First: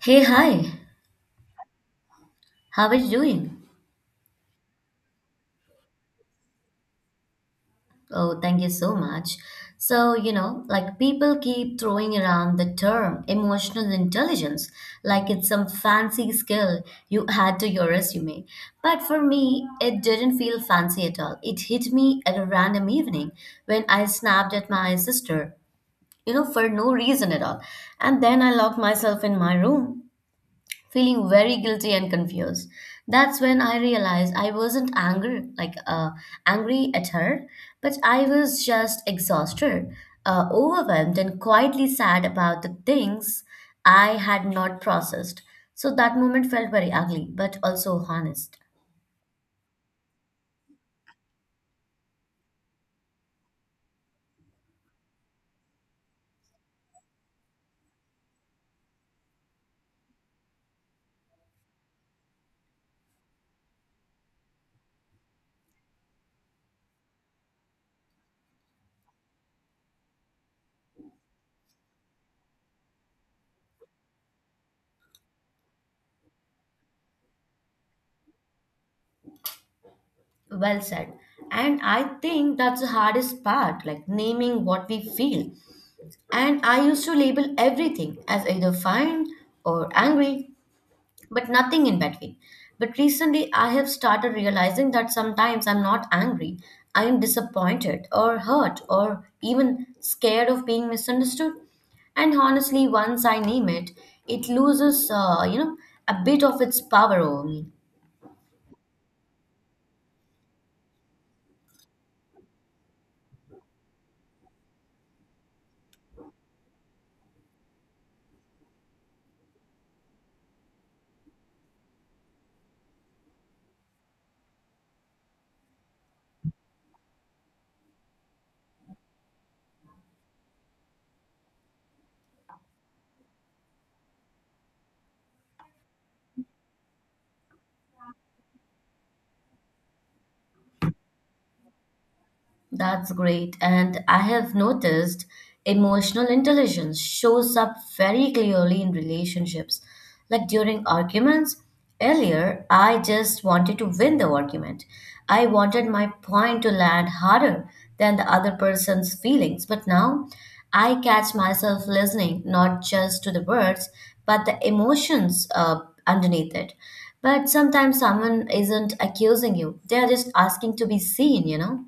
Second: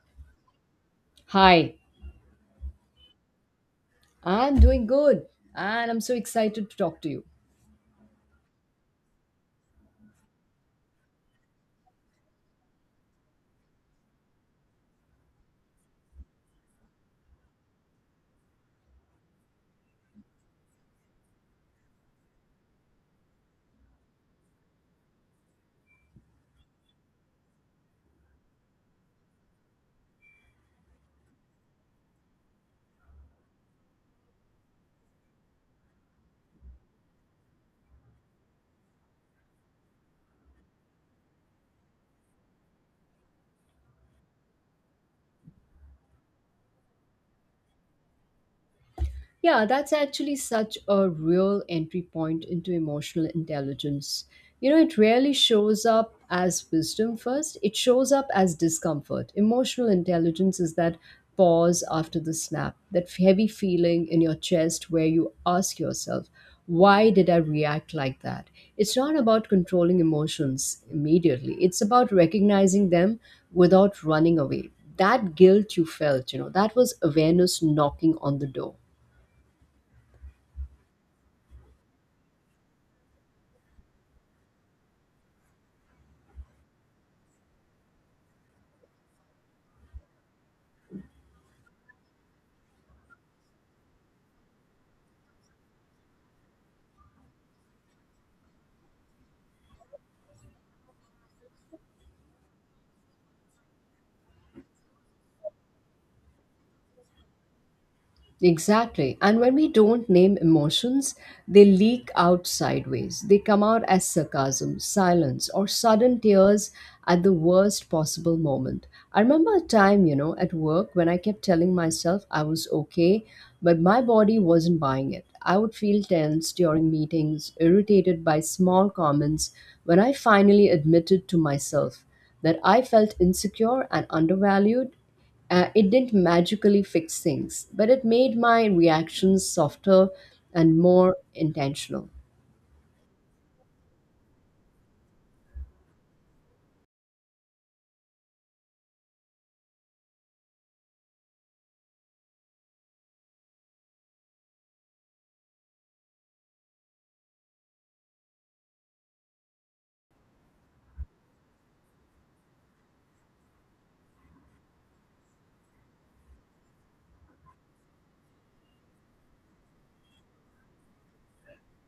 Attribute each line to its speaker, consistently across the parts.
Speaker 1: Hey, hi.
Speaker 2: Hi,
Speaker 1: How are you doing?
Speaker 2: I'm doing good and I'm so excited to talk to you.
Speaker 1: Oh, thank you so much. So, like people keep throwing around the term emotional intelligence like it's some fancy skill you add to your resume. But for me, it didn't feel fancy at all. It hit me at a random evening when I snapped at my sister, for no reason at all. And then I locked myself in my room feeling very guilty and confused. That's when I realized I wasn't angry, angry at her, but I was just exhausted, overwhelmed, and quietly sad about the things I had not processed. So that moment felt very ugly, but also honest.
Speaker 2: Yeah, that's actually such a real entry point into emotional intelligence. You know, it rarely shows up as wisdom first, it shows up as discomfort. Emotional intelligence is that pause after the snap, that heavy feeling in your chest where you ask yourself, why did I react like that? It's not about controlling emotions immediately, it's about recognizing them without running away. That guilt you felt, you know, that was awareness knocking on the door.
Speaker 1: Well said. And I think that's the hardest part, like naming what we feel. And I used to label everything as either fine or angry but nothing in between. But recently, I have started realizing that sometimes I'm not angry, I am disappointed or hurt or even scared of being misunderstood. And honestly, once I name it, it loses a bit of its power over me.
Speaker 2: Exactly. And when we don't name emotions, they leak out sideways. They come out as sarcasm, silence, or sudden tears at the worst possible moment. I remember a time, you know, at work when I kept telling myself I was okay, but my body wasn't buying it. I would feel tense during meetings, irritated by small comments when I finally admitted to myself that I felt insecure and undervalued. It didn't magically fix things, but it made my reactions softer and more intentional.
Speaker 1: That's great. And I have noticed emotional intelligence shows up very clearly in relationships. Like during arguments, earlier, I just wanted to win the argument. I wanted my point to land harder than the other person's feelings. But now, I catch myself listening not just to the words, but the emotions underneath it. But sometimes someone isn't accusing you, they're just asking to be seen, you know?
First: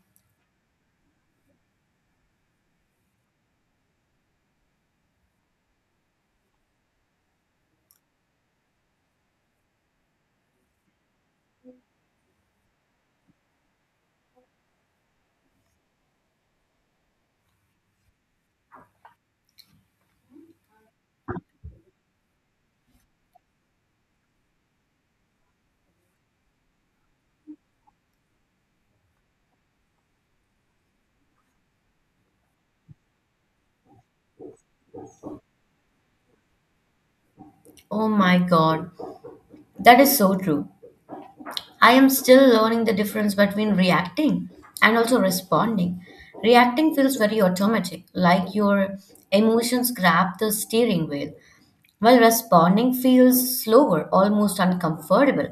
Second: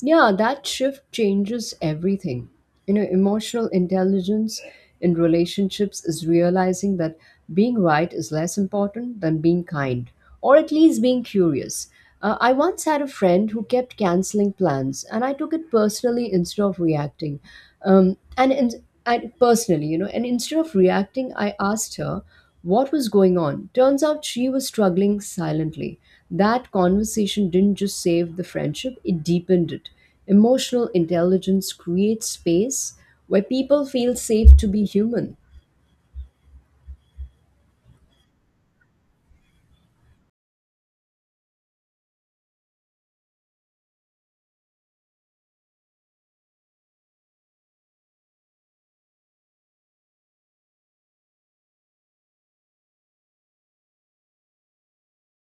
Speaker 2: Yeah, that shift changes everything. You know, emotional intelligence in relationships is realizing that being right is less important than being kind, or at least being curious. I once had a friend who kept canceling plans, and I took it personally instead of reacting. And, in, and personally, you know, And instead of reacting, I asked her what was going on. Turns out she was struggling silently. That conversation didn't just save the friendship, it deepened it. Emotional intelligence creates space where people feel safe to be human.
Speaker 1: Oh my God, that is so true. I am still learning the difference between reacting and also responding. Reacting feels very automatic, like your emotions grab the steering wheel, while responding feels slower, almost uncomfortable,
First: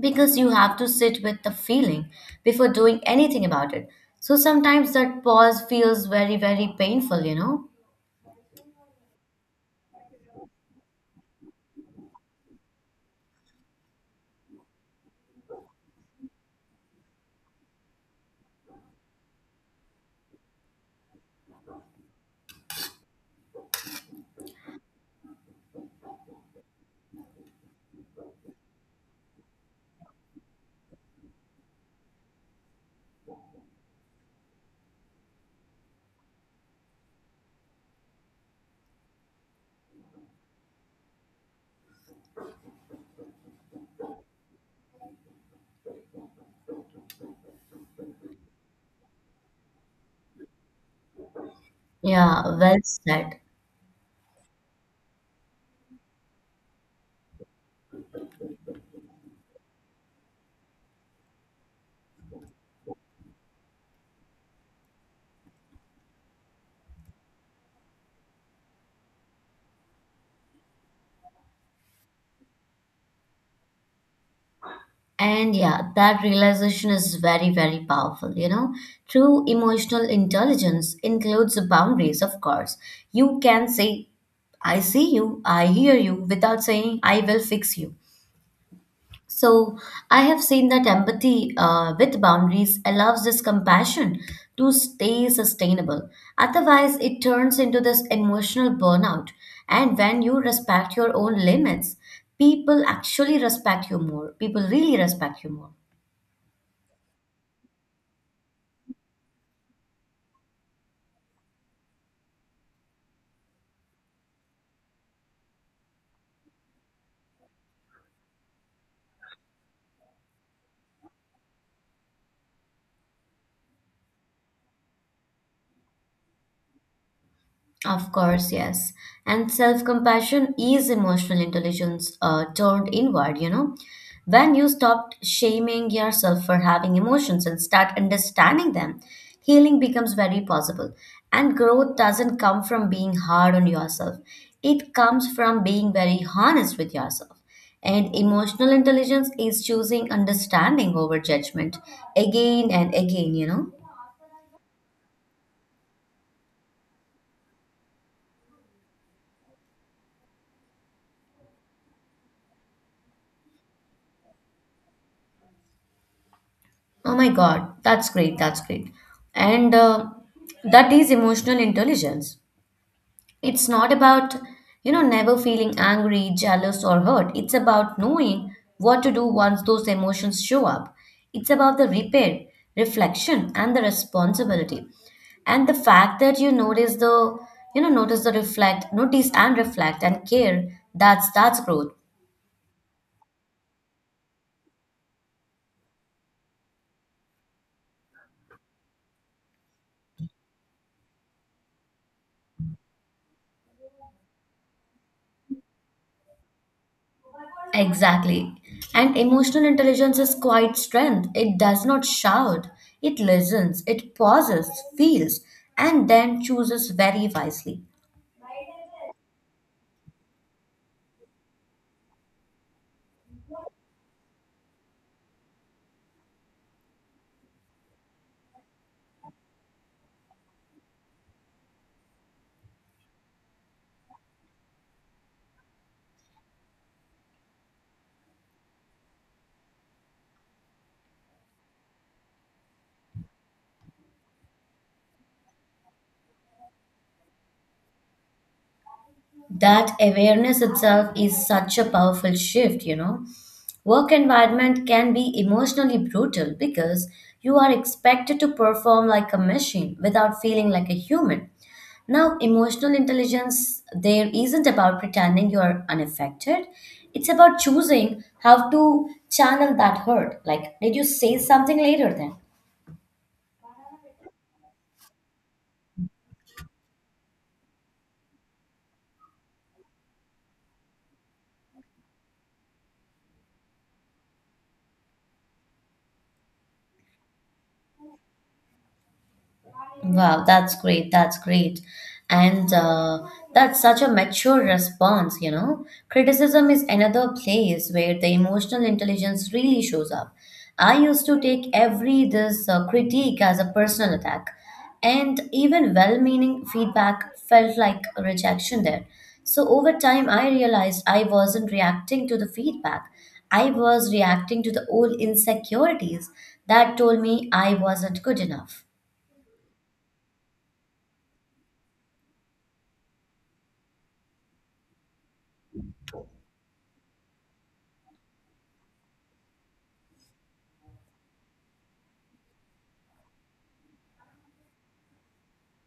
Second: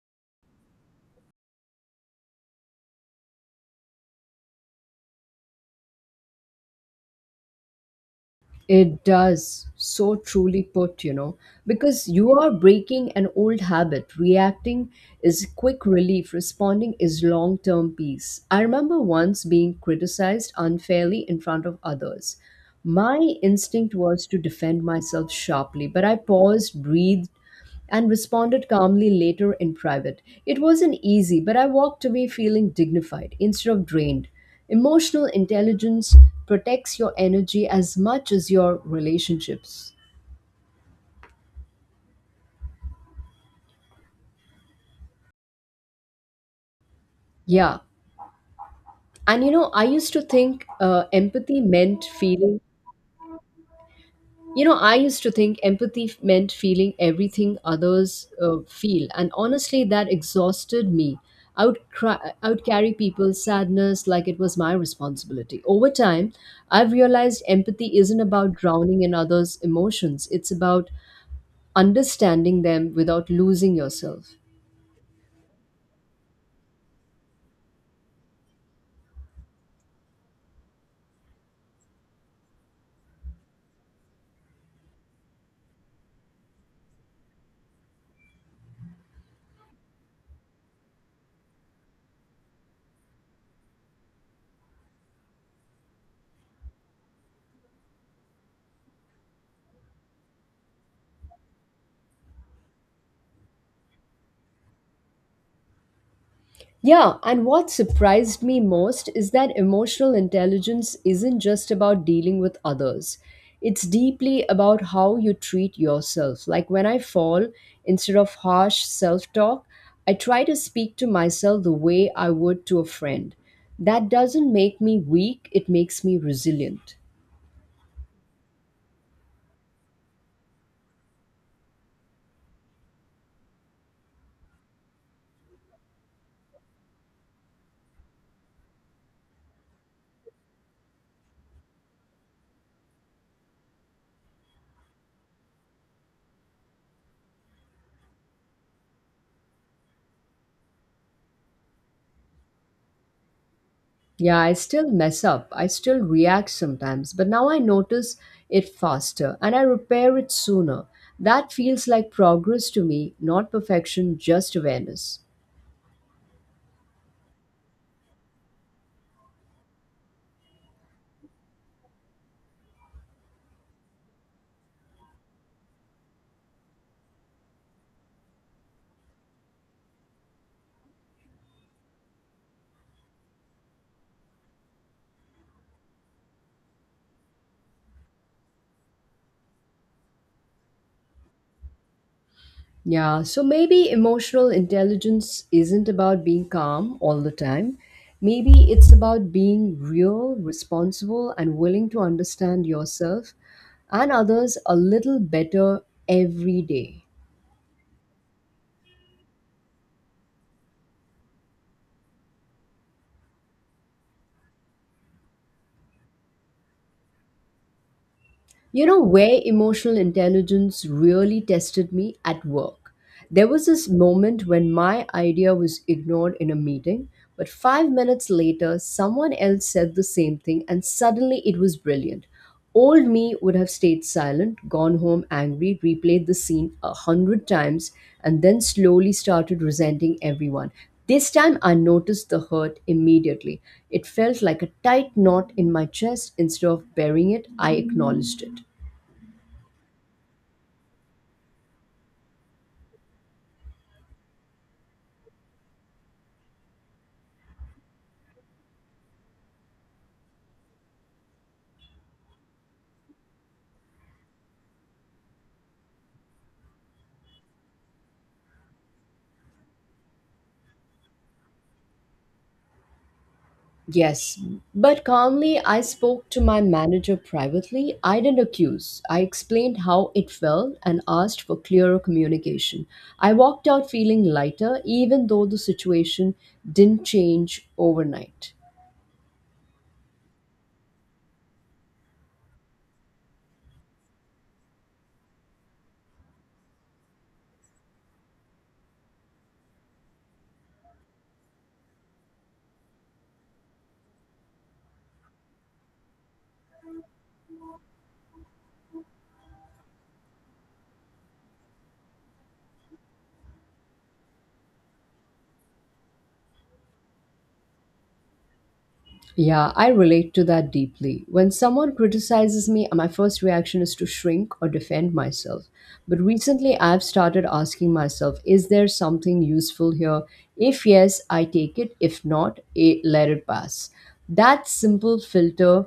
Speaker 1: because you have to sit with the feeling before doing anything about it. So sometimes that pause feels very, very painful, you know?
Speaker 2: It does. So truly put, you know, because you are breaking an old habit. Reacting is quick relief, responding is long term peace. I remember once being criticized unfairly in front of others. My instinct was to defend myself sharply, but I paused, breathed, and responded calmly later in private. It wasn't easy, but I walked away feeling dignified instead of drained. Emotional intelligence protects your energy as much as your relationships. Yeah. And you know, I used to think empathy meant
Speaker 1: Yeah,
Speaker 2: feeling
Speaker 1: well said.
Speaker 2: you know, I used to think meant feeling everything others feel, and honestly, that exhausted me. I would cry, I would carry people's sadness like it was my responsibility. Over time, I've realized empathy isn't about drowning in others' emotions; it's about understanding them without losing yourself.
Speaker 1: And yeah, that realization is very, very powerful. True emotional intelligence includes boundaries, of course. You can say, I see you, I hear you, without saying, I will fix you. So, I have seen that empathy with boundaries allows this compassion to stay sustainable. Otherwise, it turns into this emotional burnout. And when you respect your own limits, people actually respect you more. People really respect you more.
Speaker 2: Yeah, and what surprised me most is that emotional intelligence isn't just about dealing with others. It's deeply about how you treat yourself. Like when I fall, instead of harsh self talk, I try to speak to myself the way I would to a friend. That doesn't make me weak, it makes me resilient.
Speaker 1: Of course, yes. And self compassion is emotional intelligence turned inward. When you stop shaming yourself for having emotions and start understanding them, healing becomes very possible. And growth doesn't come from being hard on yourself, it comes from being very honest with yourself. And emotional intelligence is choosing understanding over judgment again and again.
Speaker 2: Yeah, I still mess up. I still react sometimes, but now I notice it faster and I repair it sooner. That feels like progress to me, not perfection, just awareness.
Speaker 1: Oh my God, that's great, that's great. And That is emotional intelligence. It's not about, never feeling angry, jealous, or hurt. It's about knowing what to do once those emotions show up. It's about the repair, reflection, and the responsibility. And the fact that you notice notice the notice and reflect and care, that's growth.
Speaker 2: Yeah, so maybe emotional intelligence isn't about being calm all the time. Maybe it's about being real, responsible, and willing to understand yourself and others a little better every day.
Speaker 1: Exactly. And emotional intelligence is quite strength. It does not shout, it listens, it pauses, feels, and then chooses very wisely.
Speaker 2: You know where emotional intelligence really tested me at work. There was this moment when my idea was ignored in a meeting, but 5 minutes later, someone else said the same thing, and suddenly it was brilliant. Old me would have stayed silent, gone home angry, replayed the scene 100 times, and then slowly started resenting everyone. This time I noticed the hurt immediately. It felt like a tight knot in my chest. Instead of burying it, I acknowledged it.
Speaker 1: That awareness itself is such a powerful shift, you know. Work environment can be emotionally brutal because you are expected to perform like a machine without feeling like a human. Now emotional intelligence there isn't about pretending you are unaffected, it's about choosing how to channel that hurt. Like, did you say something later then?
Speaker 2: Yes, but calmly I spoke to my manager privately. I didn't accuse. I explained how it felt and asked for clearer communication. I walked out feeling lighter, even though the situation didn't change overnight.
Speaker 1: Wow, that's great. That's great. And That's such a mature response, you know. Criticism is another place where the emotional intelligence really shows up. I used to take every this critique as a personal attack, and even well-meaning feedback felt like a rejection there. So over time, I realized I wasn't reacting to the feedback. I was reacting to the old insecurities that told me I wasn't good enough.
Speaker 2: Yeah, I relate to that deeply. When someone criticizes me, my first reaction is to shrink or defend myself. But recently, I've started asking myself, is there something useful here? If yes, I take it. If not, let it pass. That simple filter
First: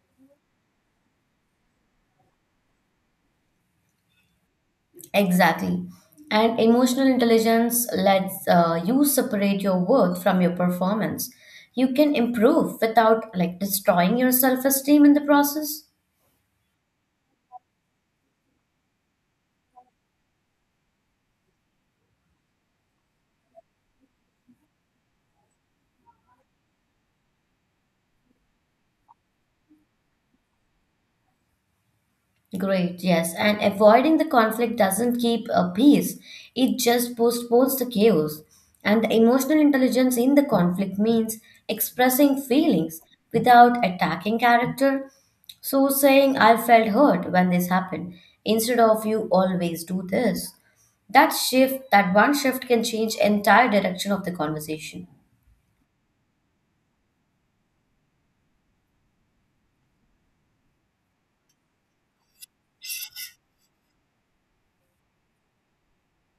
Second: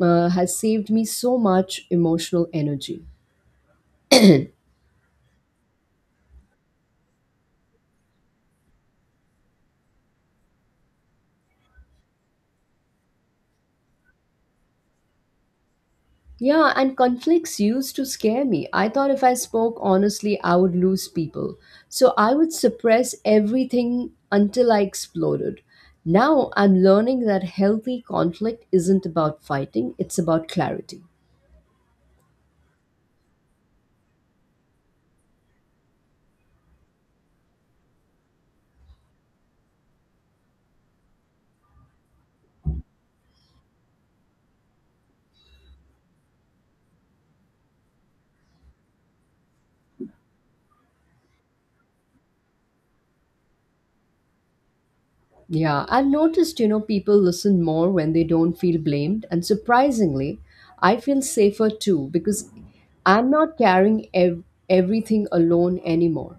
Speaker 2: has saved me so much emotional energy.
Speaker 1: Exactly. And emotional intelligence lets you separate your worth from your performance. You can improve without like destroying your self-esteem in the process.
Speaker 2: Yeah, and conflicts used to scare me. I thought if I spoke honestly, I would lose people. So I would suppress everything until I exploded. Now I'm learning that healthy conflict isn't about fighting, it's about clarity.
Speaker 1: Great, yes. And avoiding the conflict doesn't keep a peace, it just postpones the chaos. And the emotional intelligence in the conflict means expressing feelings without attacking character. So, saying, I felt hurt when this happened, instead of you always do this. That shift, that one shift can change entire direction of the conversation.
Speaker 2: Yeah, I've noticed, you know, people listen more when they don't feel blamed. And surprisingly, I feel safer too because I'm not carrying everything alone anymore.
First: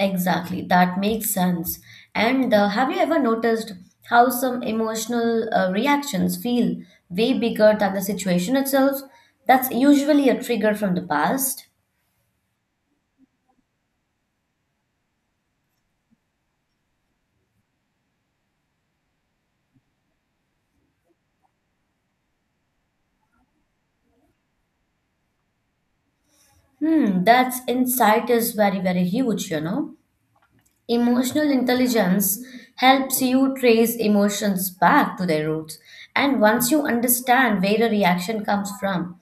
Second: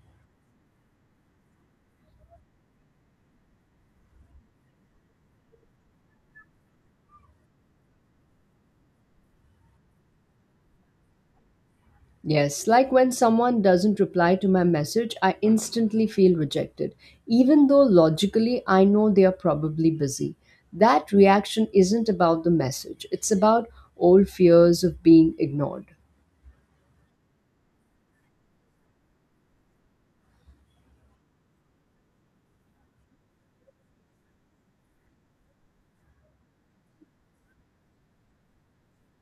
Speaker 1: Exactly, that makes sense. And Have you ever noticed how some emotional reactions feel way bigger than the situation itself? That's usually a trigger from the past.
Speaker 2: Yes, like when someone doesn't reply to my message, I instantly feel rejected, even though logically I know they are probably busy. That reaction isn't about the message, it's about old fears of being ignored.
Speaker 1: Hmm, that's insight is very, very huge, you know. Emotional intelligence helps you trace emotions back to their roots. And once you understand where a reaction comes from,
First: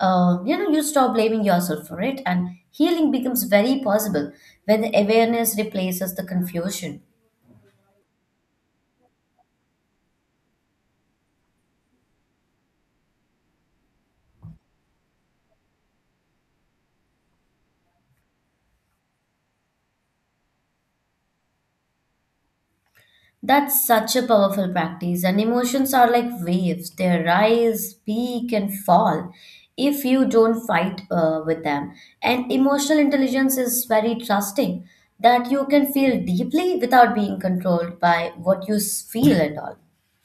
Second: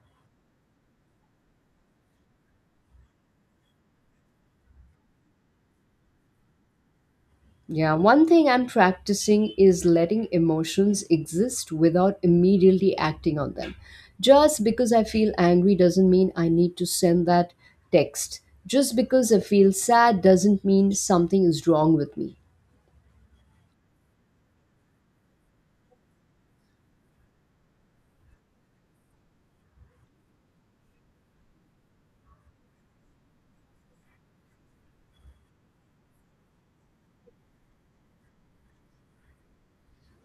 Speaker 1: you stop blaming yourself for it, and healing becomes very possible when the awareness replaces the confusion.
Speaker 2: Yeah, one thing I'm practicing is letting emotions exist without immediately acting on them. Just because I feel angry doesn't mean I need to send that text. Just because I feel sad doesn't mean something is wrong with me.
Speaker 1: That's such a powerful practice, and emotions are like waves. They rise, peak, and fall if you don't fight with them. And emotional intelligence is very trusting that you can feel deeply without being controlled by what you feel and all.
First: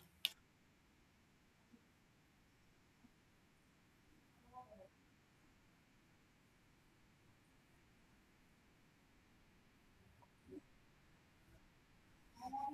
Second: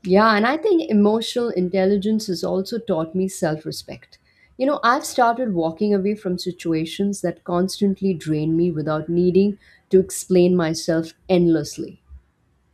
Speaker 2: Yeah, and I think emotional intelligence has also taught me self respect. You know, I've started walking away from situations that constantly drain me without needing to explain myself endlessly.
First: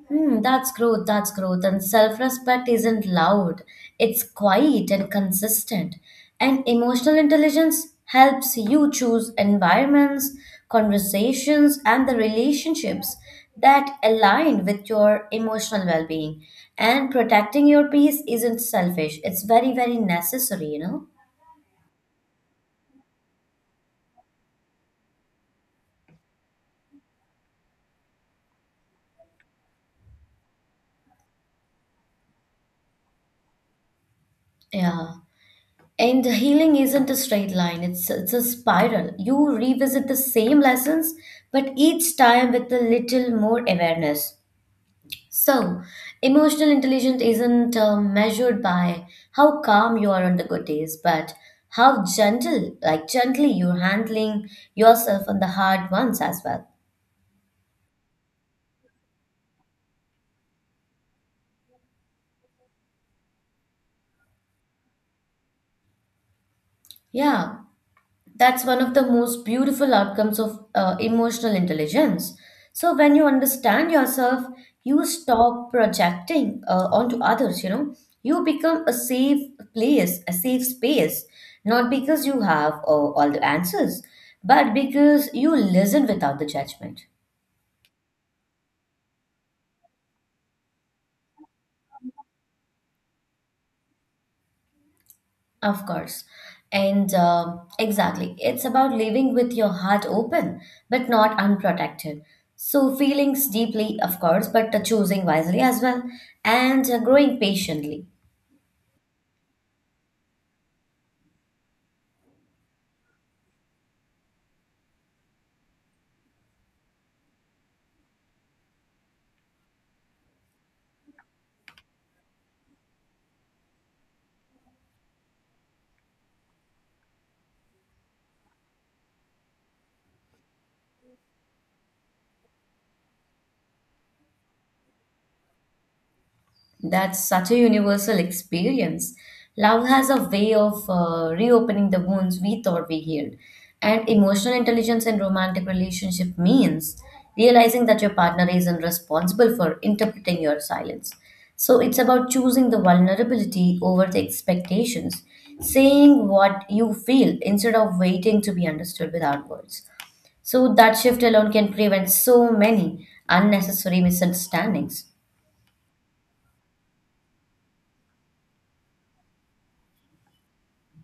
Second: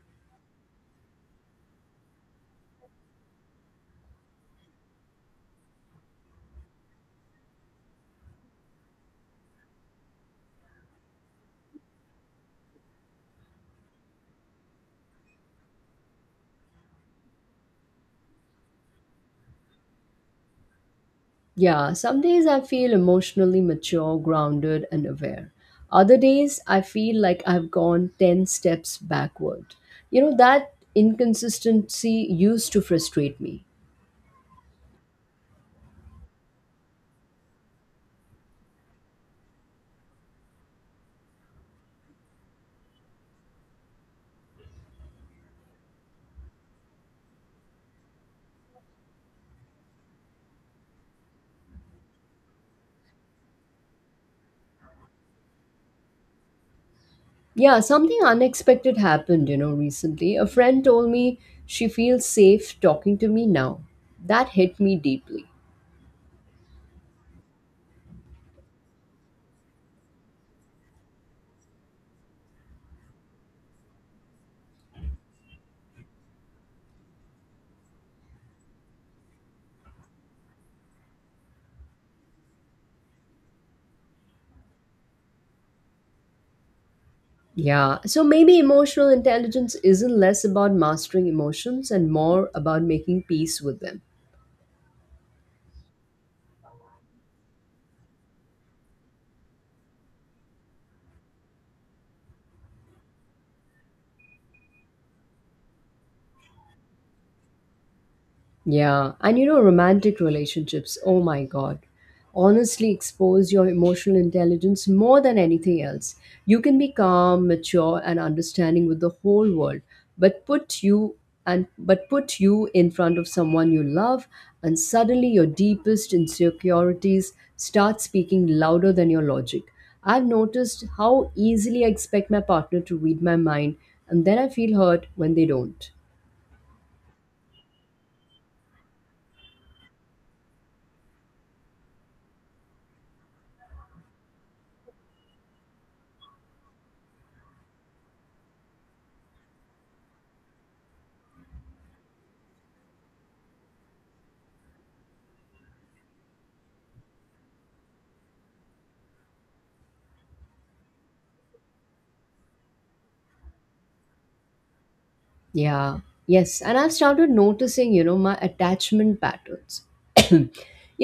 Speaker 1: Hmm, that's growth, that's growth. And self respect isn't loud, it's quiet and consistent. And emotional intelligence helps you choose environments, conversations, and the relationships that align with your emotional well being. And protecting your peace isn't selfish, it's very, very necessary, you know?
Speaker 2: Yeah, some days I feel emotionally mature, grounded, and aware. Other days I feel like I've gone 10 steps backward. You know, that inconsistency used to frustrate me.
Speaker 1: Yeah. And healing isn't a straight line, it's a spiral. You revisit the same lessons, but each time with a little more awareness. So, emotional intelligence isn't measured by how calm you are on the good days, but how gentle, like gently, you're handling yourself on the hard ones as well.
Speaker 2: Yeah, something unexpected happened, you know, recently. A friend told me she feels safe talking to me now. That hit me deeply.
Speaker 1: Yeah, that's one of the most beautiful outcomes of emotional intelligence. So when you understand yourself, you stop projecting onto others, you know. You become a safe place, a safe space, not because you have all the answers, but because you listen without the judgment.
Speaker 2: Yeah, so maybe emotional intelligence isn't less about mastering emotions and more about making peace with them.
Speaker 1: Of course. And exactly, it's about living with your heart open but not unprotected. So, feelings deeply, of course, but choosing wisely as well and growing patiently.
Speaker 2: Yeah, and you know, romantic relationships, oh my God, honestly expose your emotional intelligence more than anything else. You can be calm, mature, and understanding with the whole world, but put you but put you in front of someone you love, and suddenly your deepest insecurities start speaking louder than your logic. I've noticed how easily I expect my partner to read my mind, and then I feel hurt when they don't.
Speaker 1: That's such a universal experience. Love has a way of reopening the wounds we thought we healed. And emotional intelligence in romantic relationship means realizing that your partner isn't responsible for interpreting your silence. So it's about choosing the vulnerability over the expectations, saying what you feel instead of waiting to be understood without words. So that shift alone can prevent so many unnecessary misunderstandings.
Speaker 2: Yeah, yes. And I've started noticing, you know, my attachment patterns. you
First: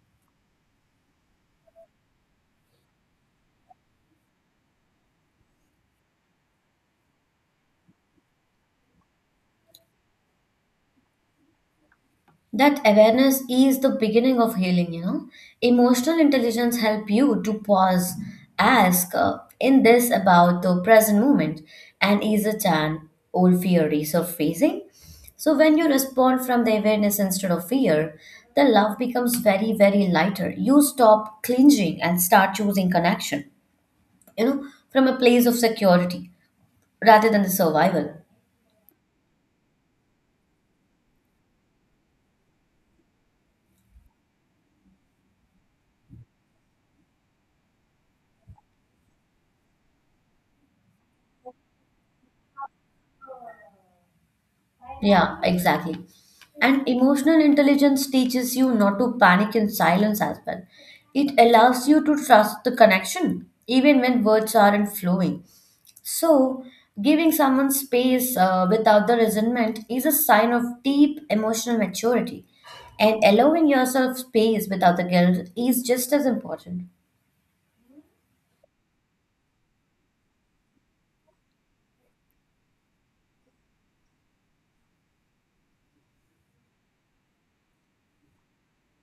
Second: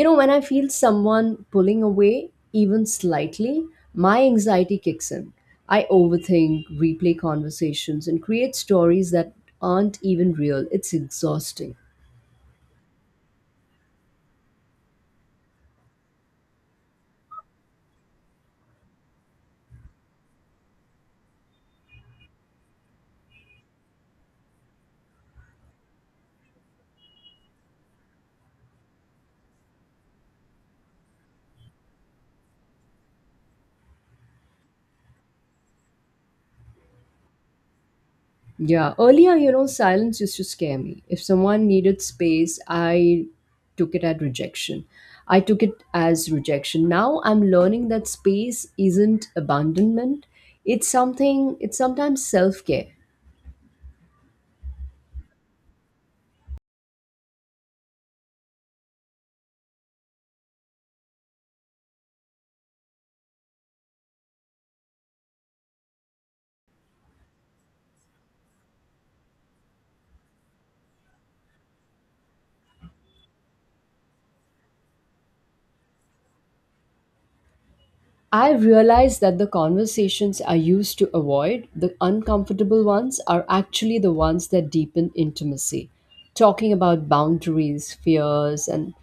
Speaker 2: know, when I feel someone pulling away, even slightly, my anxiety kicks in. I overthink, replay conversations, and create stories that aren't even real. It's exhausting.
Speaker 1: That awareness is the beginning of healing, you know. Emotional intelligence help you to pause, ask, in this about the present moment, and is a chance old fear resurfacing. So when you respond from the awareness instead of fear, the love becomes very very lighter. You stop clinging and start choosing connection, you know, from a place of security rather than the survival.
Speaker 2: Yeah, earlier, you know, silence used to scare me. If someone needed space, I took it at rejection. I took it as rejection. Now I'm learning that space isn't abandonment. It's something, it's sometimes self-care.
Speaker 1: Yeah, exactly. And emotional intelligence teaches you not to panic in silence as well. It allows you to trust the connection, even when words aren't flowing. So, giving someone space without the resentment is a sign of deep emotional maturity. And allowing yourself space without the guilt is just as important.
Speaker 2: I realized that the conversations I used to avoid, the uncomfortable ones, are actually the ones that deepen intimacy. Talking about boundaries, fears, and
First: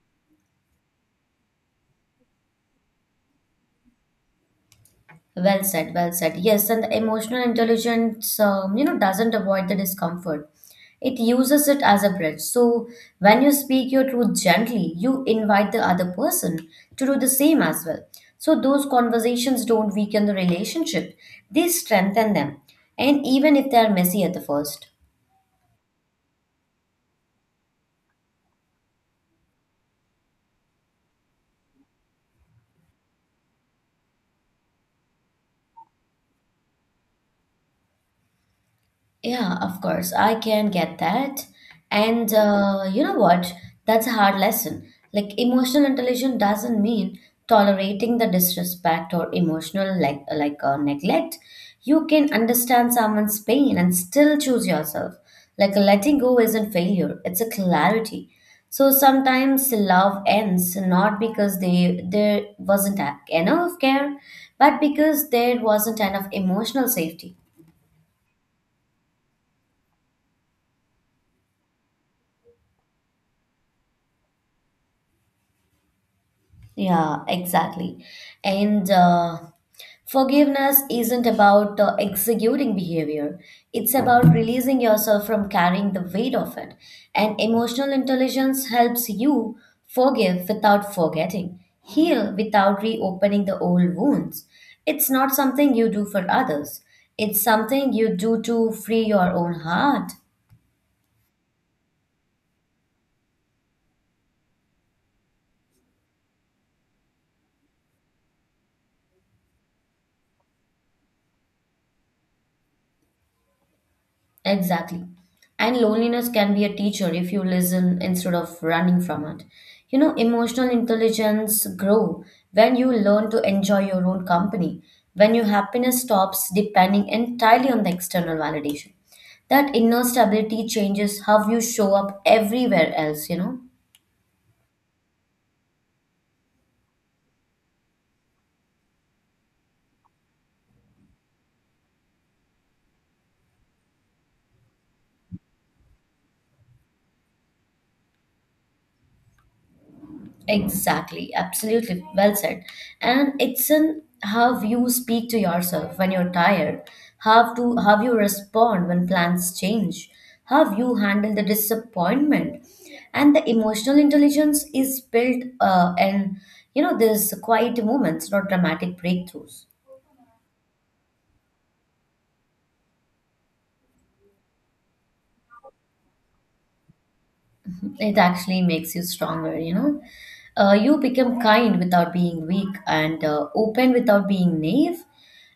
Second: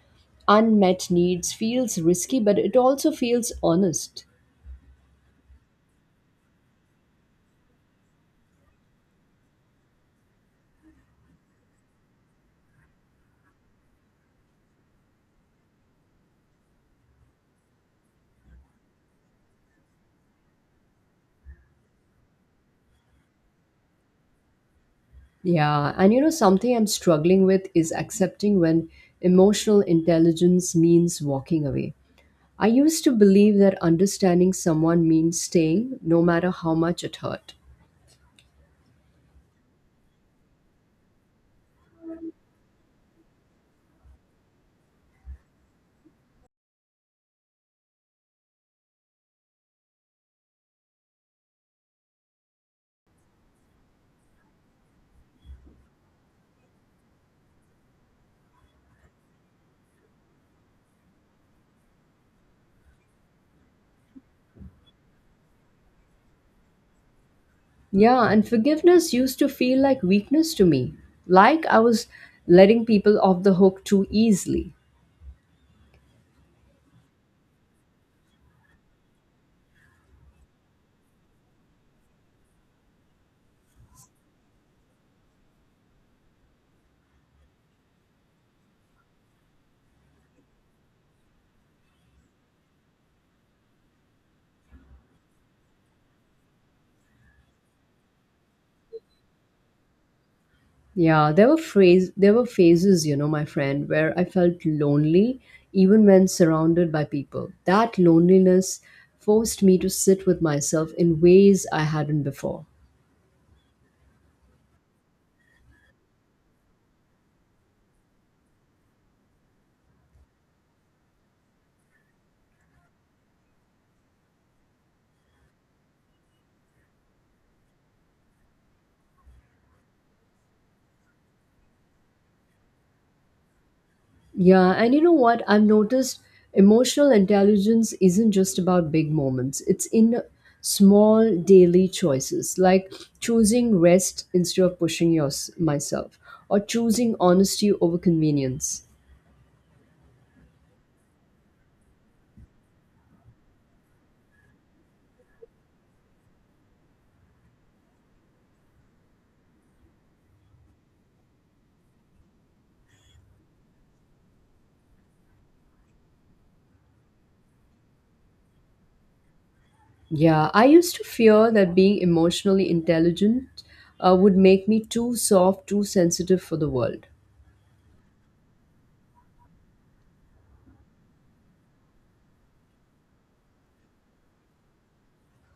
Speaker 2: unmet needs feels risky, but it also feels honest.
Speaker 1: Well said, well said. Yes, and the emotional intelligence, doesn't avoid the discomfort. It uses it as a bridge. So when you speak your truth gently, you invite the other person to do the same as well. So those conversations don't weaken the relationship; they strengthen them. And even if they are messy at the first.
Speaker 2: Yeah, and you know, something I'm struggling with is accepting when emotional intelligence means walking away. I used to believe that understanding someone means staying, no matter how much it hurt.
Speaker 1: Yeah, of course, I can get that. And You know what? That's a hard lesson. Like, emotional intelligence doesn't mean tolerating the disrespect or emotional like neglect. You can understand someone's pain and still choose yourself. Like, letting go isn't failure; it's a clarity. So sometimes love ends not because they there wasn't enough care, but because there wasn't enough emotional safety.
Speaker 2: Yeah, and forgiveness used to feel like weakness to me, like I was letting people off the hook too easily.
Speaker 1: Yeah, exactly. And Forgiveness isn't about executing behavior, it's about releasing yourself from carrying the weight of it. And emotional intelligence helps you forgive without forgetting, heal without reopening the old wounds. It's not something you do for others, it's something you do to free your own heart.
Speaker 2: Yeah, there were phases, you know, my friend, where I felt lonely even when surrounded by people. That loneliness forced me to sit with myself in ways I hadn't before.
Speaker 1: Exactly. And loneliness can be a teacher if you listen instead of running from it. You know, emotional intelligence grow when you learn to enjoy your own company, when your happiness stops depending entirely on the external validation. That inner stability changes how you show up everywhere else, you know.
Speaker 2: Yeah, and you know what? I've noticed emotional intelligence isn't just about big moments. It's in small daily choices, like choosing rest instead of pushing yours myself or choosing honesty over convenience.
Speaker 1: Exactly, absolutely, well said. And it's in how you speak to yourself when you're tired, how you respond when plans change, how you handle the disappointment, and the emotional intelligence is built in you know these quiet moments, not dramatic breakthroughs.
Speaker 2: Yeah, I used to fear that being emotionally intelligent would make me too soft, too sensitive for the world.
Speaker 1: It actually makes you stronger, you know. You become kind without being weak and open without being naive.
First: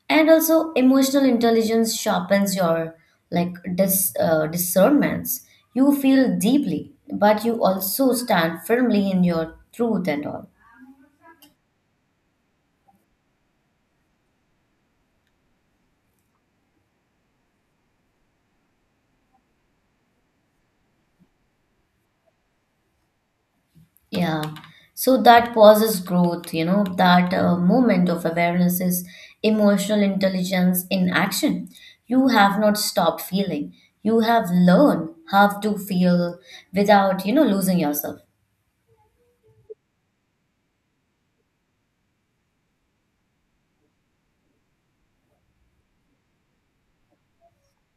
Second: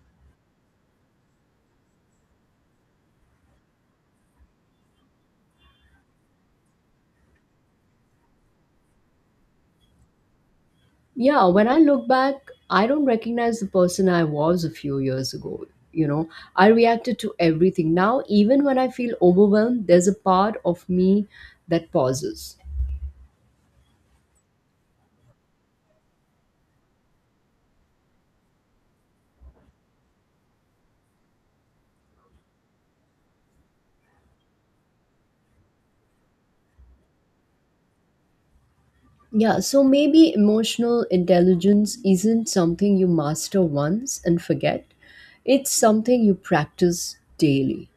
Speaker 1: And also, emotional intelligence sharpens your discernments. You feel deeply, but you also stand firmly in your truth and all.
Speaker 2: Yeah, when I look back, I don't recognize the person I was a few years ago. You know, I reacted to everything. Now, even when I feel overwhelmed, there's a part of me that pauses.
Speaker 1: Yeah. So that pauses growth, you know, that moment of awareness is emotional intelligence in action. You have not stopped feeling. You have learned how to feel without, you know, losing yourself.
Speaker 2: Yeah, so maybe emotional intelligence isn't something you master once and forget, it's something you practice daily.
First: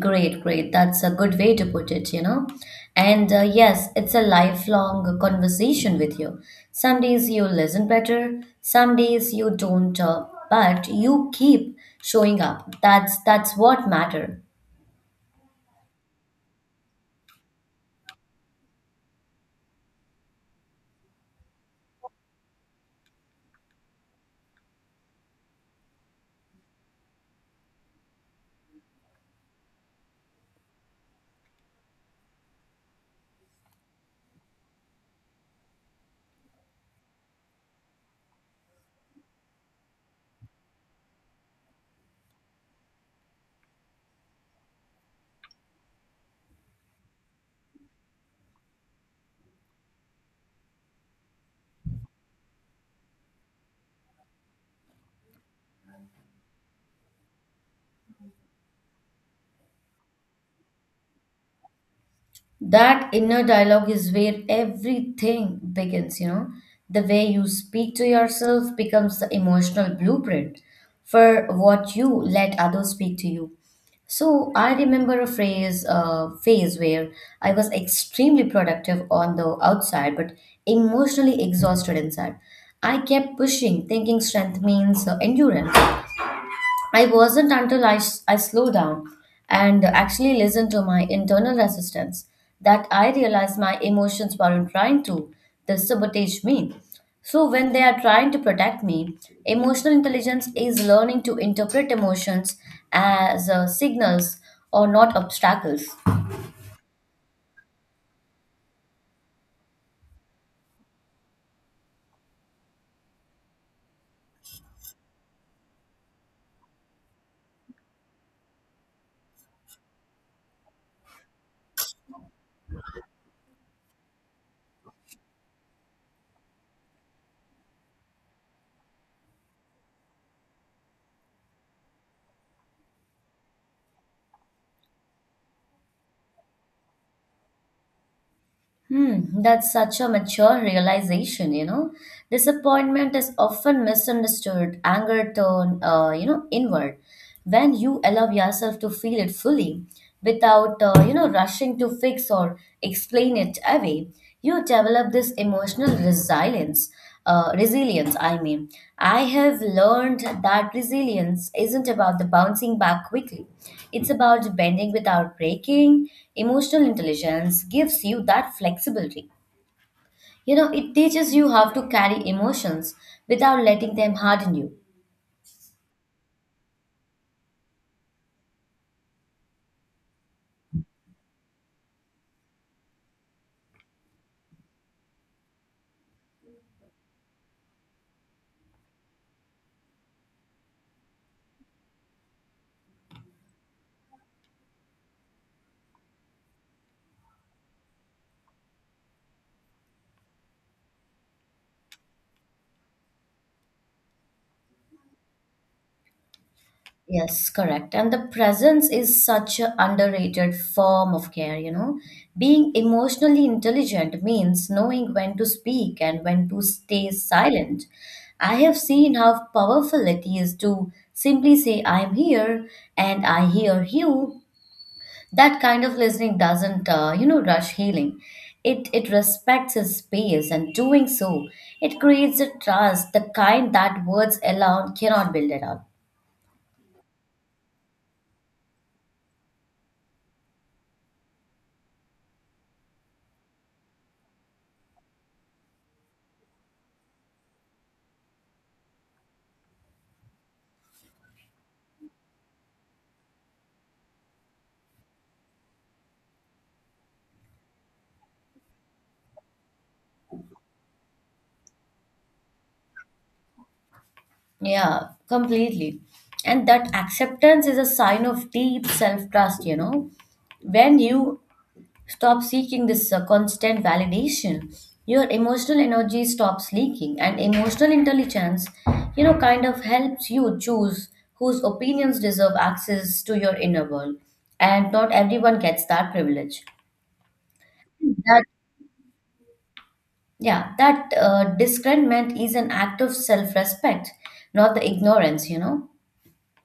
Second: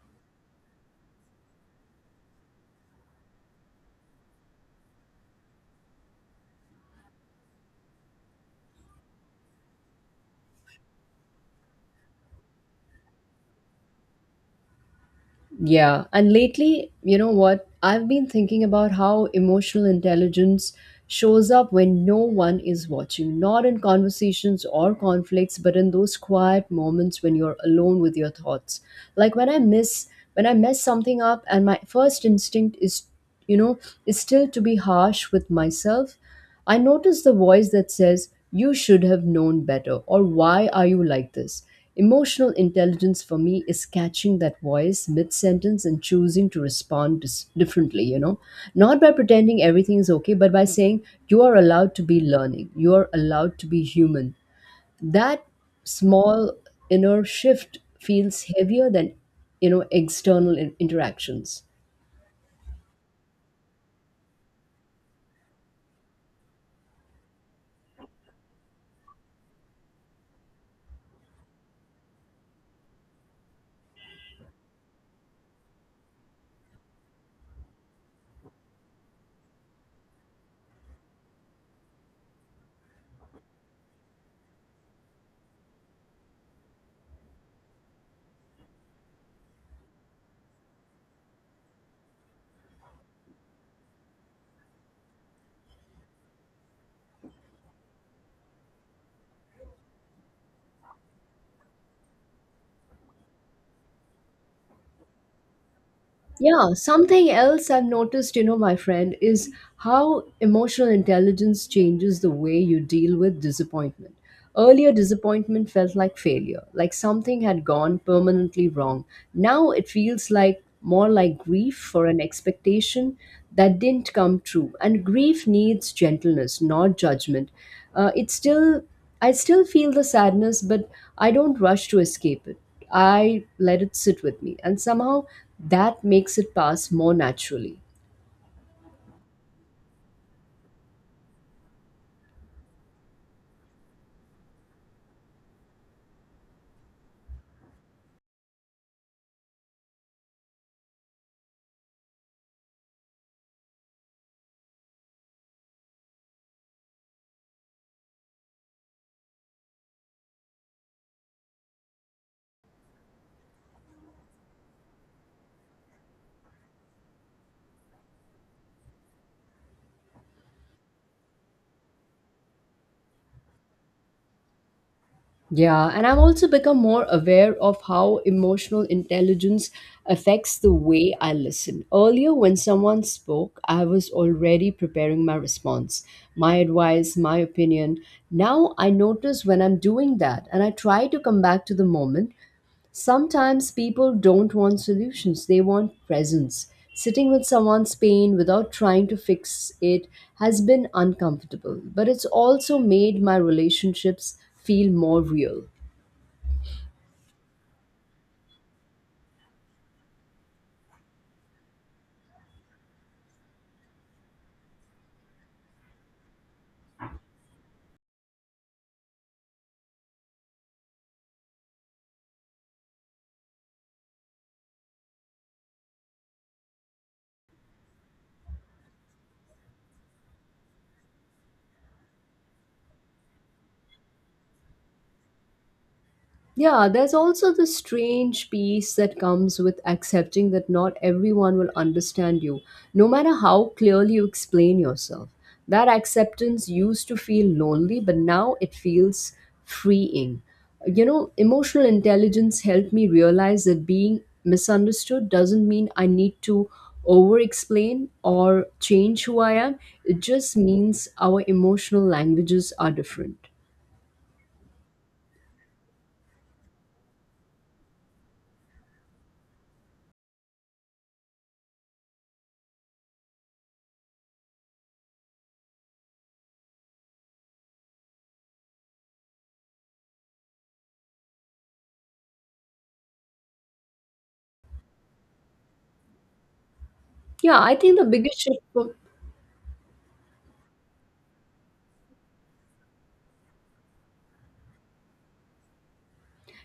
Speaker 1: Great, great. That's a good way to put it, you know. And yes, it's a lifelong conversation with you. Some days you listen better, some days you don't, but you keep showing up. That's what matter.
Speaker 2: Yeah, and lately, you know what? I've been thinking about how emotional intelligence shows up when no one is watching, not in conversations or conflicts, but in those quiet moments when you're alone with your thoughts. Like when I mess something up and my first instinct is you know, is still to be harsh with myself. I notice the voice that says, you should have known better, or why are you like this? Emotional intelligence for me is catching that voice mid sentence and choosing to respond differently, you know. Not by pretending everything is okay, but by saying, you are allowed to be learning, you are allowed to be human. That small inner shift feels heavier than, you know, external interactions.
Speaker 1: That inner dialogue is where everything begins, you know. The way you speak to yourself becomes the emotional blueprint for what you let others speak to you. So I remember a phrase phase where I was extremely productive on the outside but emotionally exhausted inside. I kept pushing, thinking strength means endurance. I wasn't until I, s- I slowed down and actually listened to my internal resistance, that I realized my emotions weren't trying to sabotage me. So, when they are trying to protect me, emotional intelligence is learning to interpret emotions as signals or not obstacles.
Speaker 2: Yeah, something else I've noticed, you know, my friend, is how emotional intelligence changes the way you deal with disappointment. Earlier, disappointment felt like failure, like something had gone permanently wrong. Now it feels like more like grief for an expectation that didn't come true. And grief needs gentleness, not judgment. It still I still feel the sadness, but I don't rush to escape it. I let it sit with me, and somehow that makes it pass more naturally.
Speaker 1: Hmm, that's such a mature realization, you know. Disappointment is often misunderstood, anger turned, you know, inward. When you allow yourself to feel it fully, without, you know, rushing to fix or explain it away, you develop this emotional resilience, I mean. I have learned that resilience isn't about the bouncing back quickly. It's about bending without breaking. Emotional intelligence gives you that flexibility, you know. It teaches you how to carry emotions without letting them harden you.
Speaker 2: Yeah, and I've also become more aware of how emotional intelligence affects the way I listen. Earlier, when someone spoke, I was already preparing my response, my advice, my opinion. Now I notice when I'm doing that and I try to come back to the moment. Sometimes people don't want solutions, they want presence. Sitting with someone's pain without trying to fix it has been uncomfortable, but it's also made my relationships feel more real.
Speaker 1: Yes, correct. And the presence is such an underrated form of care, you know. Being emotionally intelligent means knowing when to speak and when to stay silent. I have seen how powerful it is to simply say, I'm here and I hear you. That kind of listening doesn't, you know, rush healing. It respects his space, and doing so, it creates a trust, the kind that words alone cannot build at all.
Speaker 2: Yeah, there's also the strange peace that comes with accepting that not everyone will understand you, no matter how clearly you explain yourself. That acceptance used to feel lonely, but now it feels freeing. You know, emotional intelligence helped me realize that being misunderstood doesn't mean I need to over explain or change who I am. It just means our emotional languages are different.
Speaker 1: Yeah, completely. And that acceptance is a sign of deep self trust, you know. When you stop seeking this constant validation, your emotional energy stops leaking, and emotional intelligence, you know, kind of helps you choose whose opinions deserve access to your inner world. And not everyone gets that privilege.
Speaker 2: Yeah, I think the biggest
Speaker 1: That,
Speaker 2: shift for.
Speaker 1: yeah, that discernment is an act of self respect, not the ignorance, you know.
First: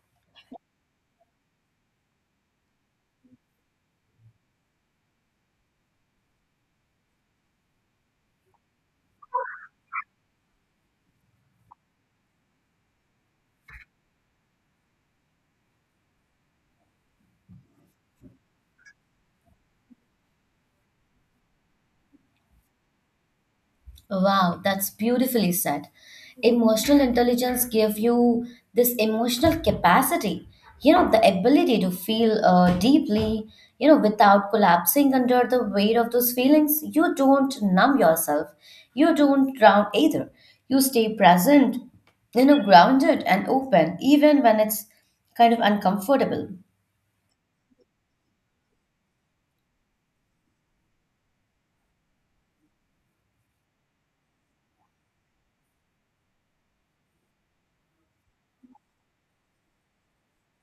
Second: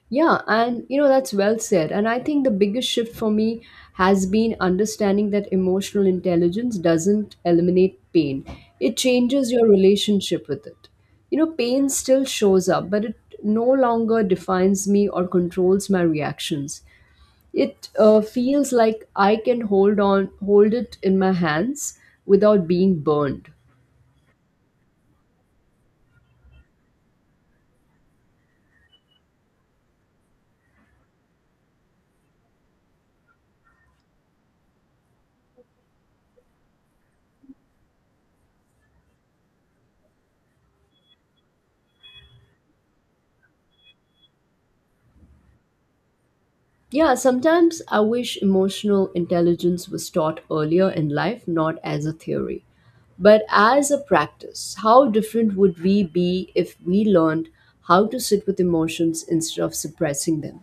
Speaker 2: Yeah, and you know, that's well said. And I think the biggest shift for me has been understanding that emotional intelligence doesn't eliminate pain, it changes your relationship with it. You know, pain still shows up, but it no longer defines me or controls my reactions. It feels like I can hold on, hold it in my hands without being burned.
Speaker 1: Wow, that's beautifully said. Emotional intelligence give you this emotional capacity, you know, the ability to feel deeply, you know, without collapsing under the weight of those feelings. You don't numb yourself. You don't drown either. You stay present, you know, grounded and open, even when it's kind of uncomfortable.
Speaker 2: Yeah, sometimes I wish emotional intelligence was taught earlier in life, not as a theory, but as a practice. How different would we be if we learned how to sit with emotions instead of suppressing them?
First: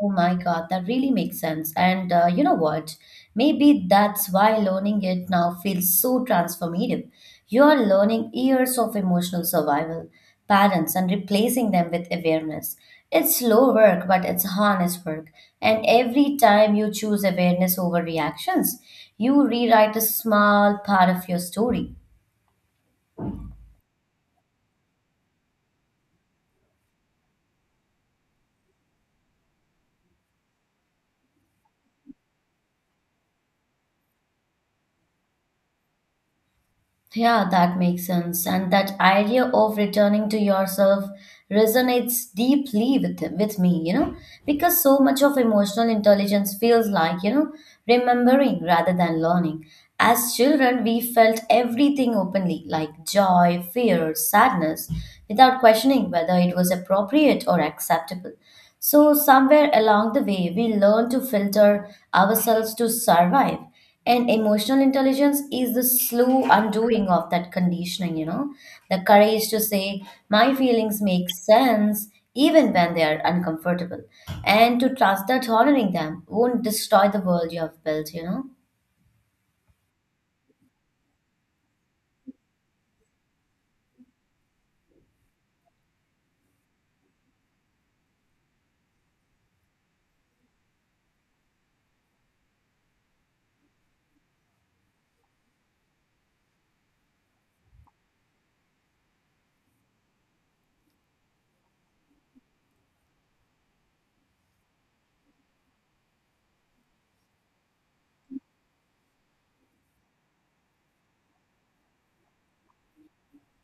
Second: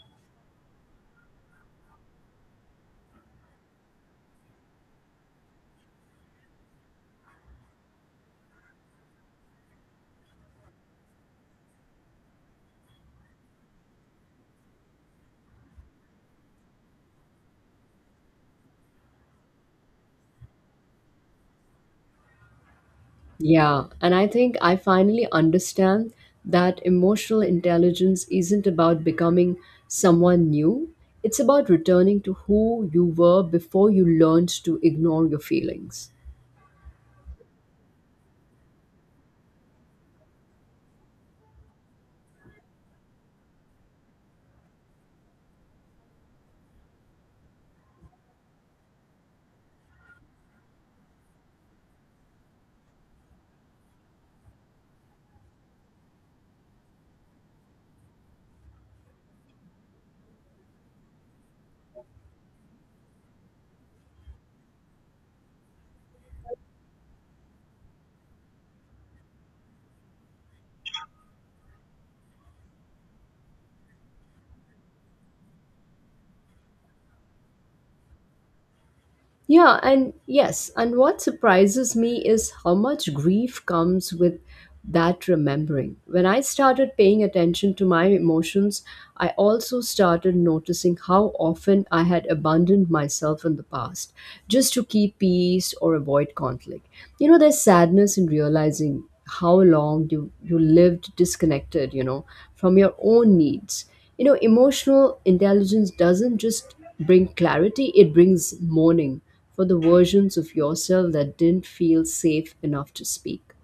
Speaker 1: Oh my God, that really makes sense. And you know what? Maybe that's why learning it now feels so transformative. You are learning years of emotional survival patterns and replacing them with awareness. It's slow work, but it's honest work. And every time you choose awareness over reactions, you rewrite a small part of your story.
Speaker 2: Yeah, and I think I finally understand that emotional intelligence isn't about becoming someone new, it's about returning to who you were before you learned to ignore your feelings.
Speaker 1: Yeah, that makes sense. And that idea of returning to yourself resonates deeply with me, you know, because so much of emotional intelligence feels like, you know, remembering rather than learning. As children, we felt everything openly, like joy, fear, sadness, without questioning whether it was appropriate or acceptable. So, somewhere along the way, we learn to filter ourselves to survive. And emotional intelligence is the slow undoing of that conditioning, you know, the courage to say, my feelings make sense even when they are uncomfortable, and to trust that honoring them won't destroy the world you have built, you know.
Speaker 2: Yeah, and yes, and what surprises me is how much grief comes with that remembering. When I started paying attention to my emotions, I also started noticing how often I had abandoned myself in the past just to keep peace or avoid conflict. You know, there's sadness in realizing how long you lived disconnected, you know, from your own needs. You know, emotional intelligence doesn't just bring clarity, it brings mourning for the versions of yourself that didn't feel safe enough to speak.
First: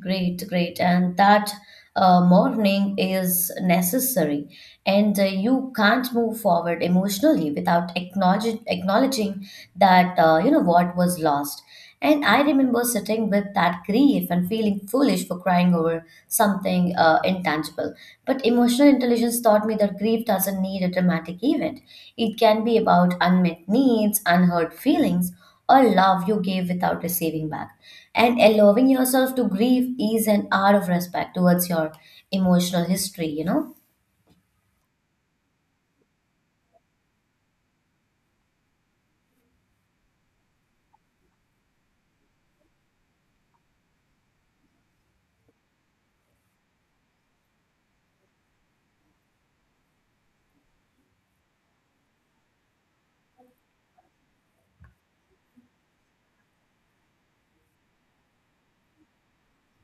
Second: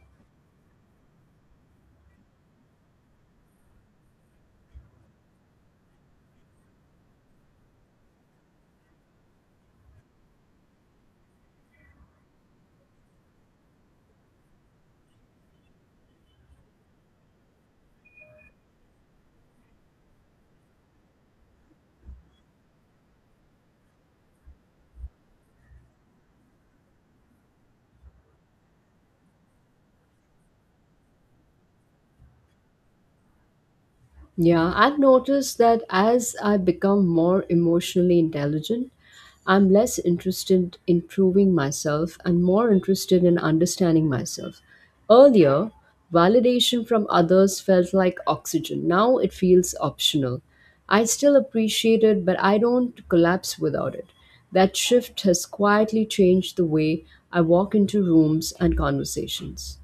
Speaker 1: Great, great. And that mourning is necessary. And you can't move forward emotionally without acknowledging that, you know, what was lost. And I remember sitting with that grief and feeling foolish for crying over something intangible. But emotional intelligence taught me that grief doesn't need a dramatic event, it can be about unmet needs, unheard feelings or love you gave without receiving back. And allowing yourself to grieve is an art of respect towards your emotional history, you know?
Speaker 2: Yeah, I've noticed that as I become more emotionally intelligent, I'm less interested in proving myself and more interested in understanding myself. Earlier, validation from others felt like oxygen. Now it feels optional. I still appreciate it, but I don't collapse without it. That shift has quietly changed the way I walk into rooms and conversations.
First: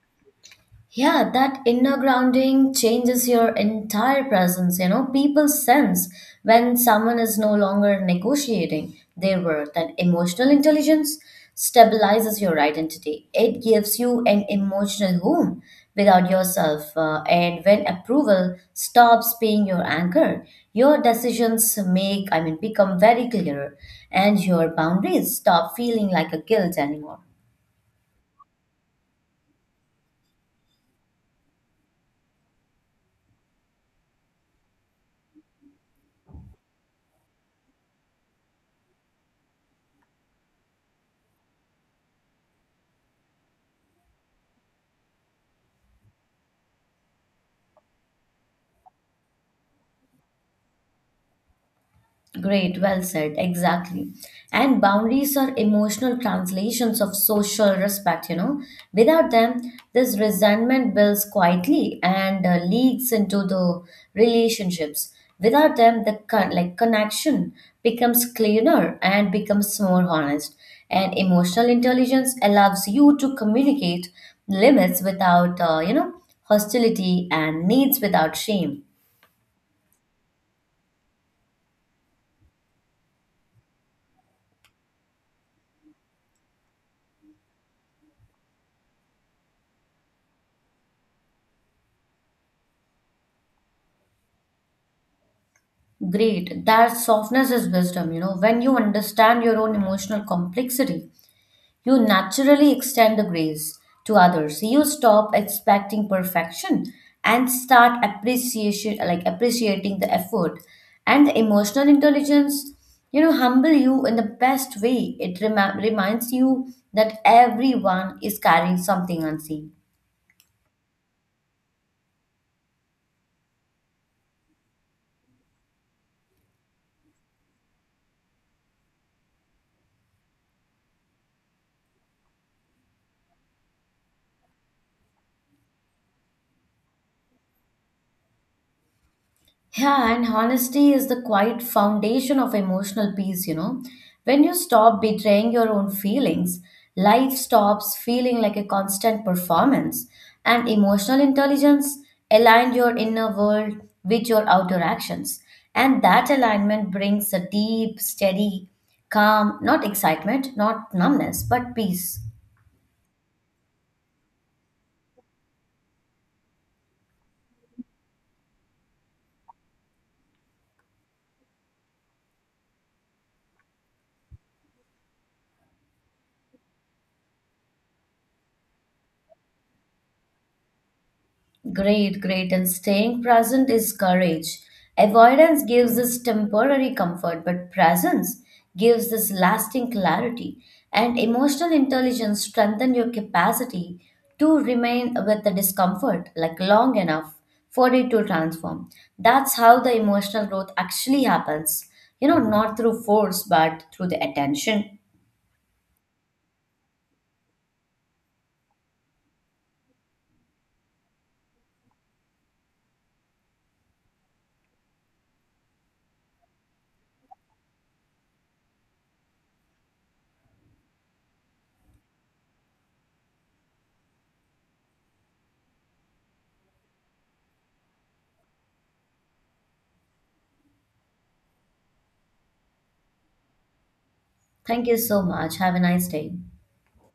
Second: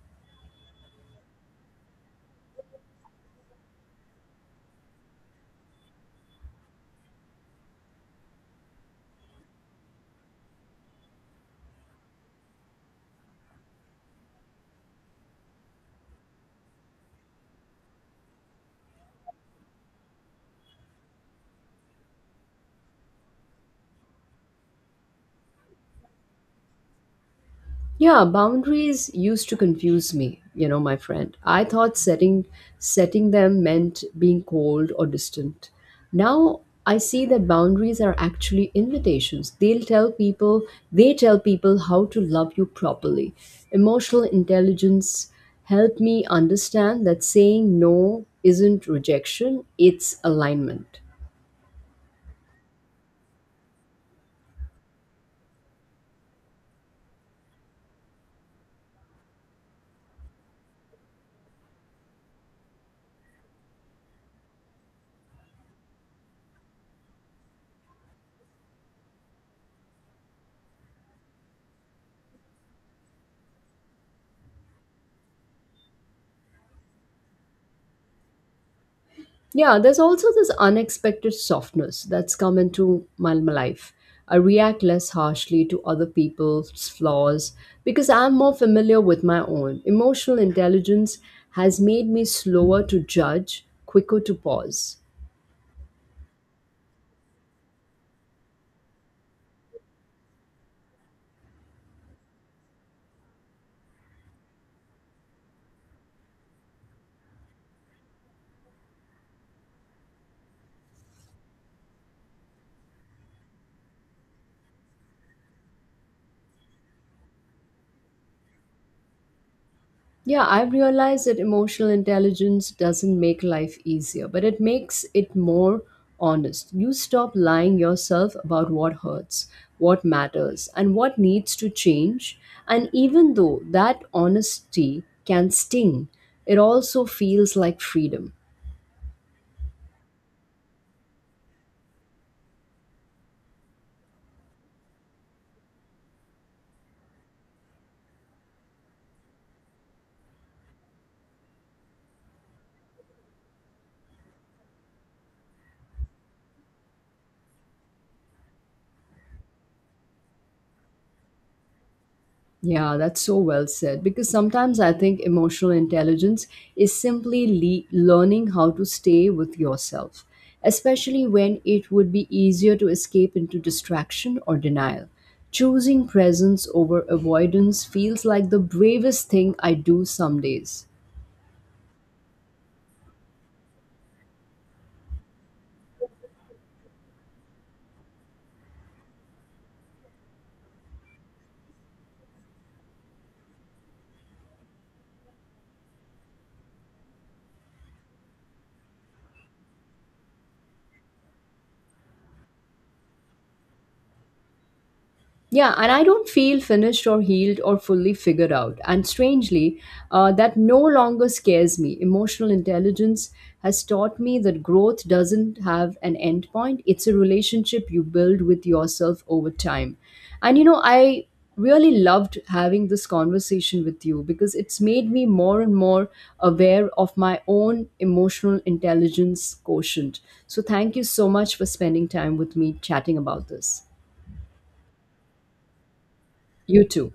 Speaker 1: Yeah, that inner grounding changes your entire presence. You know, people sense when someone is no longer negotiating their worth, and emotional intelligence stabilizes your identity. It gives you an emotional home without yourself. And when approval stops being your anchor, your decisions become very clear, and your boundaries stop feeling like a guilt anymore.
Speaker 2: Yeah, boundaries used to confuse me, you know, my friend. I thought setting them meant being cold or distant. Now I see that boundaries are actually invitations. They'll tell people, they tell people how to love you properly. Emotional intelligence helped me understand that saying no isn't rejection, it's alignment.
Speaker 1: Great, well said, exactly. And boundaries are emotional translations of social respect, you know. Without them, this resentment builds quietly and leaks into the relationships. Without them, the connection becomes cleaner and becomes more honest. And emotional intelligence allows you to communicate limits without, you know, hostility and needs without shame.
Speaker 2: Yeah, there's also this unexpected softness that's come into my life. I react less harshly to other people's flaws because I'm more familiar with my own. Emotional intelligence has made me slower to judge, quicker to pause.
Speaker 1: Great. That softness is wisdom. You know, when you understand your own emotional complexity, you naturally extend the grace to others. You stop expecting perfection and start appreciation like appreciating the effort and the emotional intelligence. You know, humble you in the best way. It reminds you that everyone is carrying something unseen.
Speaker 2: Yeah, I've realized that emotional intelligence doesn't make life easier, but it makes it more honest. You stop lying yourself about what hurts, what matters, and what needs to change. And even though that honesty can sting, it also feels like freedom.
Speaker 1: Yeah, and honesty is the quiet foundation of emotional peace, you know. When you stop betraying your own feelings, life stops feeling like a constant performance. And emotional intelligence aligns your inner world with your outer actions. And that alignment brings a deep, steady, calm, not excitement, not numbness, but peace.
Speaker 2: Yeah, that's so well said. Because sometimes I think emotional intelligence is simply learning how to stay with yourself, especially when it would be easier to escape into distraction or denial. Choosing presence over avoidance feels like the bravest thing I do some days.
Speaker 1: Great, great. And staying present is courage. Avoidance gives us temporary comfort, but presence gives us lasting clarity. And emotional intelligence strengthen your capacity to remain with the discomfort like long enough for it to transform. That's how the emotional growth actually happens. You know, not through force, but through the attention.
Speaker 2: Yeah, and I don't feel finished or healed or fully figured out. And strangely, that no longer scares me. Emotional intelligence has taught me that growth doesn't have an end point, it's a relationship you build with yourself over time. And you know, I really loved having this conversation with you because it's made me more and more aware of my own emotional intelligence quotient. So, thank you so much for spending time with me chatting about this.
Speaker 1: Thank you so much. Have a nice day.
Speaker 2: You too.